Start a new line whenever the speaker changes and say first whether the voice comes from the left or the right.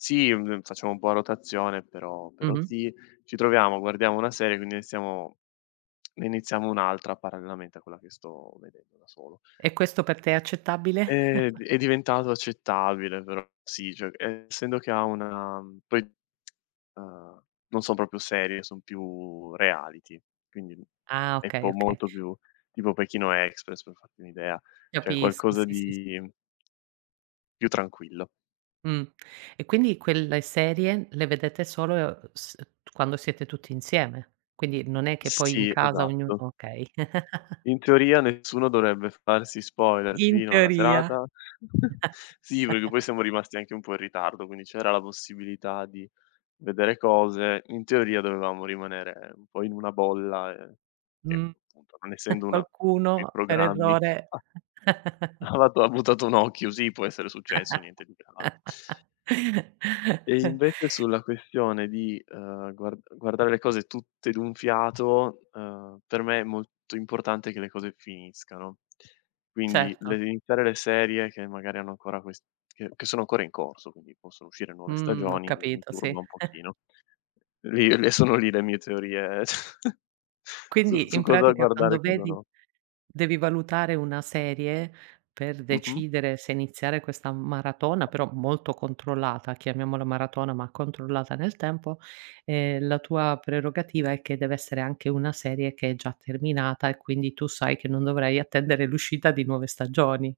left: Sì, mhmm, ehm, facciamo un po' a rotazione, però però
right: Mh-mh.
left: sì. Ci troviamo, guardiamo una serie quindi iniziamo ne iniziamo un'altra parallelamente a quella che sto vedendo da solo.
right: E questo per te è accettabile?
left: È d è diventato accettabile però sì, cioè essendo che ha una poi, uhm, non son proprio serie, son più reality. Quindi,
right: Ah
left: è
right: okay,
left: po
right: okay.
left: molto più tipo Pechino express per farti un'idea. Cioè
right: Capisco
left: qualcosa
right: sì, sì, s
left: di più tranquillo.
right: Mh. E quindi quelle serie le vedete solo s quando siete tutti insieme. Quindi non è che poi in
left: Sì,
right: casa ognuno
left: esatto.
right: okay.
left: In teoria nessuno dovrebbe farsi spoiler
right: In
left: fino alla
right: teoria.
left: serata. Sì, perché poi siamo rimasti anche un po' in ritardo, quindi c'era la possibilità di vedere cose. In teoria dovevamo rimanere un po' in una bolla, ehm, che
right: Mh.
left: appunto, non essendo una che
right: Qualcuno per
left: programmi
right: errore.
left: [unintelligible] ha buttato un occhio, sì può essere successo, niente di grave. E invece sulla questione di, ehm, guard guardare le cose tutte d'un fiato, ehm, per me è molto importante che le cose finiscano. Quindi le
right: Certo.
left: iniziare le serie che magari hanno ancora quest che che sono ancora in corso, quindi possono uscire nuove
right: Mhmm, ho
left: stagioni m mi
right: capito, sì.
left: turba un pochino. Lì le sono lì le mie teorie cioè su
right: Quindi
left: su
right: in
left: cosa
right: pratica
left: guardare e
right: quando
left: cosa
right: vedi
left: no.
right: devi valutare una serie, per
left: Mh-mh.
right: decidere se iniziare questa maratona, però molto controllata, chiamiamola maratona ma controllata nel tempo, ehm, la tua prerogativa è che deve essere anche una serie che è già terminata e, quindi, tu sai che non dovrai attendere l'uscita di nuove stagioni?